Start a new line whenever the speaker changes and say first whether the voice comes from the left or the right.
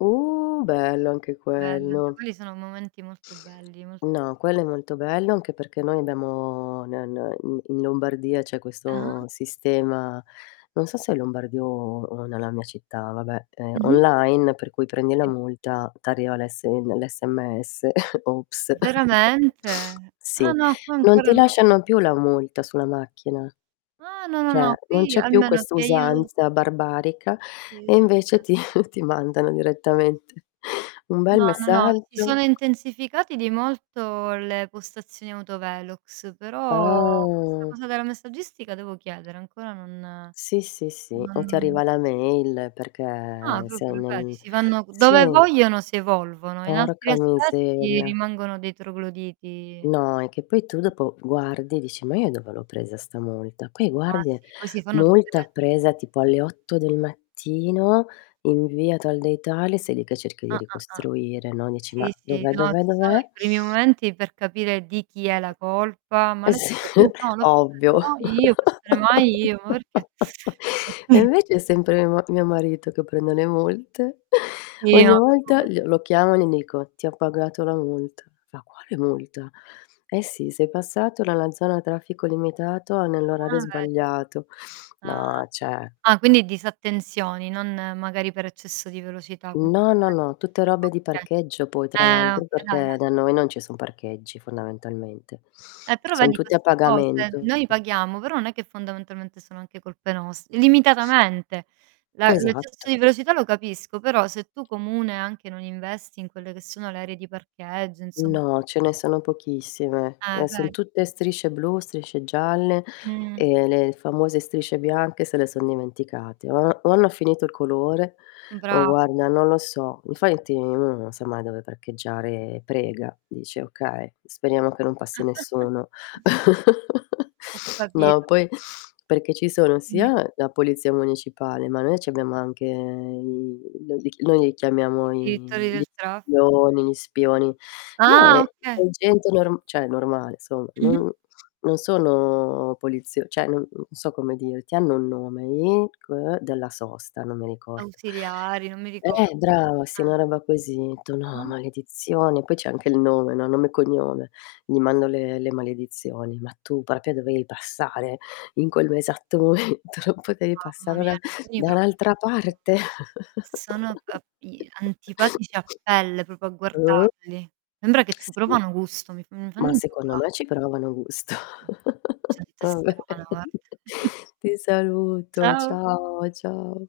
left: Uh, bello anche
right: Belli, anche
left: quello.
right: quelli sono momenti molto belli, molto
left: No, quello è molto bello anche perché noi abbiamo n n in in Lombardia c'è
right: Ah-ah.
left: questo sistema- non so se è Lombardia o o nella mia città, vabbè- ehm,
right: Mh-mh.
left: online, per cui prendi la
right: Sì.
left: multa t'arriva l'S ehm, l'SMS, ops.
right: Veramente? Ah
left: Sì,
right: no, qua
left: non ti
right: ancora non
left: lasciano più la multa sulla macchina.
right: Ah, no, no,
left: Cioè,
right: no,
left: non
right: qui
left: c'è più
right: almeno
left: questa
right: che io
left: usanza barbarica
right: Che io
left: e invece
right: sappia
left: ti ti mandano direttamente un bel
right: No, no, no si
left: messaggio.
right: sono intensificati di molto le postazioni autovelox, però questa
left: Ah.
right: cosa della messaggistica devo chiedere ancora non
left: Sì, sì, sì, o ti
right: non
left: arriva la mail
right: Ah,
left: perché sei
right: proprio vedi
left: nel
right: si fanno
left: sì.
right: dove vogliono si evolvono, in altri
left: Porca
right: aspetti
left: miseria.
right: rimangono dei trogloditi.
left: No, è che poi tu dopo guardi e dici: "Ma io dove l'ho presa 'sta multa?" Qui
right: Ah
left: guardi e:
right: sì, poi si fanno tutte
left: "Multa
right: le
left: presa tipo alle 8 del mattino, in via tal dei tali," sei lì che cerchi di
right: Ah, ah, ah.
left: ricostruire, no, dici: "Ma,
right: Sì, sì,
left: dov'è,
right: no
left: dov'è,
right: ci sono
left: dov'è."
right: i primi momenti per capire di chi è la colpa: "Ma
left: Eh
right: l'hai
left: s
right: presa tu?" "No, l'ho presa"
left: ovvio.
right: "No, io, può essere mai io? Ma perché?"
left: E invece è sempre mio ma mio marito che prende le multe.
right: Sì, no
left: Ogni volta
right: figura
left: gl lo chiamo e li dico: "Ti ho pagato la multa." Fa: "Quale multa?" "Eh sì, sei passato dalla zona a traffico limitato a nell'orario
right: Ah, ve
left: sbagliato."
right: Ah.
left: No, cioè
right: Ah, quindi disattenzioni, non magari per eccesso di velocità. [unintelligible]
left: No, no, no, tutte robe di
right: Okay.
left: parcheggio poi tra
right: Eh
left: l'altro
right: oka da e
left: perché
right: da
left: da noi non ci son parcheggi fondamentalmente.
right: Eh, però
left: Son
right: vedi
left: tutti a
right: queste cose,
left: pagamento.
right: noi paghiamo, però non è che fondamentalmente sono anche colpe nost limitatamente. La l'eccesso di
left: Esatto.
right: velocità lo capisco, però se tu comune anche non investi in quelle che sono le aree di parcheggio insom
left: No, ce ne sono pochissime,
right: Eh
left: e son
right: ve
left: tutte strisce blu, strisce gialle
right: Mh.
left: e le famose strisce bianche se le son dimenticate. O o hanno finito il colore,
right: Mh,
left: o
right: bra
left: guarda non lo so. Infatti uno non sa mai dove parcheggiare. Prega, dice: "Okay, speriamo che non passi nessuno."
right: Ho
left: No,
right: capito.
left: poi perché ci sono
right: Dimmi.
left: sia la polizia municipale, ma noi c'abbiamo anche i no li noi li chiamiamo
right: I direttori
left: i gli
right: del traff
left: spioni gli spioni. No è
right: Ah,
left: è
right: oka
left: gente norm cioè, normale somma,
right: Mh-mh.
left: non non sono polizio cioè, non non so come dirti, hanno un nome gli c ehm, della sosta, non mi ricordo.
right: Ausiliari, non mi ricordo.
left: Eh brava sì,
right: Ah.
left: una roba così. Tu: "No,
right: Ah-ah.
left: maledizione." Poi c'è anche il nome, no, nome e cognome. Gli mando le le maledizioni: "Ma tu proprio dovevi passare in quello esatto momento? Non potevi
right: Mamma
left: passare da
right: mia, alcuni
left: da
right: proprio
left: un'altra
right: sono [unintelligible]
left: parte?"
right: sono a p i antipatici a pelle proprio a
left: Uh.
right: guardarli. Sembra che ci
left: Sì.
right: provano gusto, mi f mi fanno
left: Ma secondo
right: incavolare.
left: me ci provano gusto.
right: Mh. Gente
left: Va
right: strana,
left: bene.
right: guarda.
left: Ti saluto.
right: Ciao.
left: Ciao ciao.